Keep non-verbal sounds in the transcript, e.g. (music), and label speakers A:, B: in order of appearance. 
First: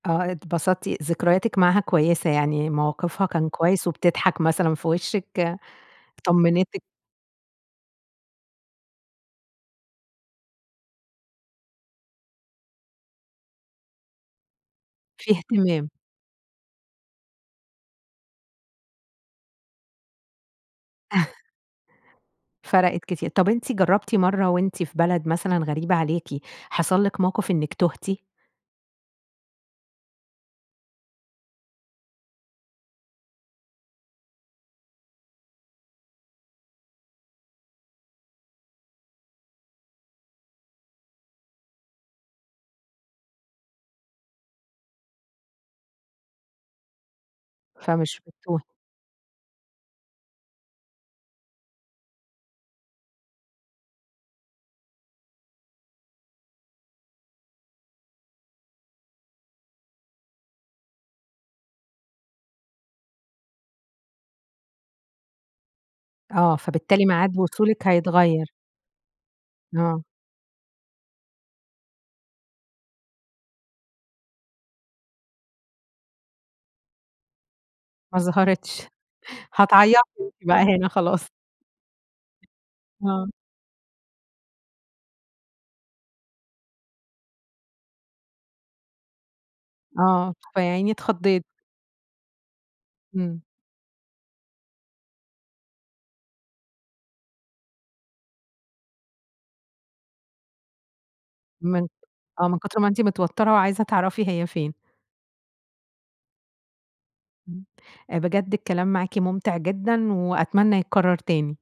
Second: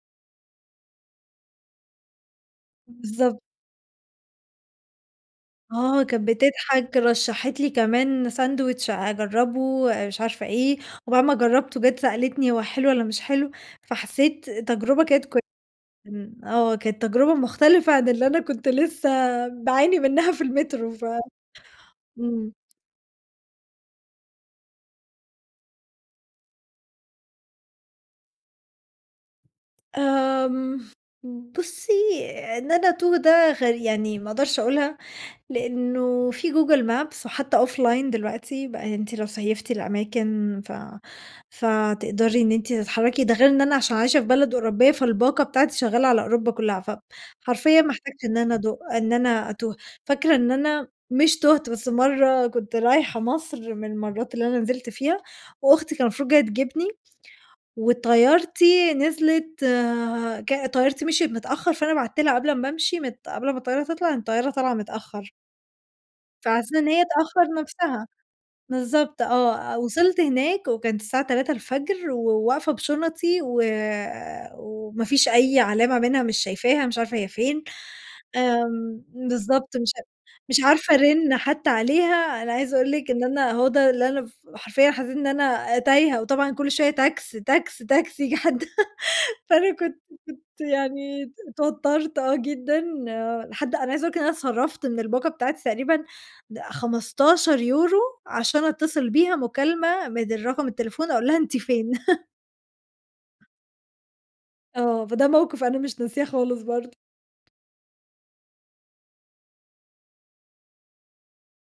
A: آه اتبسطتِ، ذكرياتِك معاها كويسة يعني، موقفها
B: بالضبط.
A: كان كويس وبتضحك مثلًا في وشِّك،
B: آه كانت
A: طمنتِك.
B: بتضحك، رشحت لي كمان ساندويتش أجربه، مش عارفة إيه، وبعد ما جربته، جت سألتني هو حلو والّا مش حلو، فحسيت تجربة كانت ك
A: فيه اهتمام.
B: إمم، آه، كانت تجربة مختلفة عن اللي أنا كنت لسه باعاني منها في المترو ف
A: (laughs)
B: إمم.
A: فرقِت كتي طب أنتِ جربتِ مرة وأنتِ في بلد مثلًا غريبة عليكِ، حصل لِك موقف إنِّك توهتِ؟
B: آمم، بُصي، إن أنا أتوه، ده غري يعني ما أقدرش أقولها لأنه فيه Google maps وحتى offline دلوقتي بقى أنتِ لو سِيّفتِ الأماكن ف فتقدري إن أنتِ تتحركي. ده غير إن أنا عشان عايشة في بلد أوروبية؛ فالباقة بتاعتي شغالة على أوروبا كلها، فحرفيًا ما
A: فمش
B: أحتاجتش إن أنا
A: بتتوهي.
B: أد إن أنا أتوه. فاكرة إن أنا، مش تُوهت، بس مرة كنت رايحة مصر من المرات اللي أنا نزِلت فيها، وأختي كانت المفروض جاية تجيبني، وطيارتي نزلِت، ك طيارتي مشيِت متأخر، فأنا بعتت لها قبل ما أمشي مت قبل ما الطيارة تطلع، إن الطيارة طالعة متأخر.
A: آه،
B: فعلى اساس إن
A: فبالتالي
B: هي
A: ميعاد
B: تأخَّر
A: وصولِك
B: نفسها.
A: هيتغير.
B: بالضبط، آه.
A: آه.
B: وصلْت هناك وكانت الساعة 3:00 الفجر وواقفة بِشُنطي و وما فيش أي علامة منها، مش شايفاها، مش عارفة هي فين.
A: ما ظهرتش،
B: آمم، بالضبط مش
A: هتعيطي أنتِ
B: مش
A: بقى هنا
B: عارفة
A: خلاص.
B: أرن حتى عليها. أنا عايزة أقول لِك إن
A: آه.
B: أنا، هو ده اللي أنا ف حرفيًا حسيت إن أنا تايهة، وطبعًا كل شوية تاكس، تاكس، تاكسي، ييجي حد (laughs) فأنا كنت
A: آه.
B: كنت
A: فيا عيني
B: يعني
A: اتخضيتِ.
B: اتوترت، آه جدًا
A: إمم.
B: لحد أنا عايزة اقول لِك إن أنا اتْصَرَّفْتَ من الباقة بتاعتي تقريبًا، د 15€ عشان أتصل بيها مكالمة من رقم التليفون، أقول لها: "أنتِ
A: من
B: فين؟" (laughs)
A: آه، من كُتر ما أنتِ متوترة وعايزة تعرفي هي فين.
B: آه، فده موقف أنا مش ناسياه خالص برضه.
A: إمم، بجد الكلام معاكِ ممتع، جدًا وأتمنى يتكرر تاني.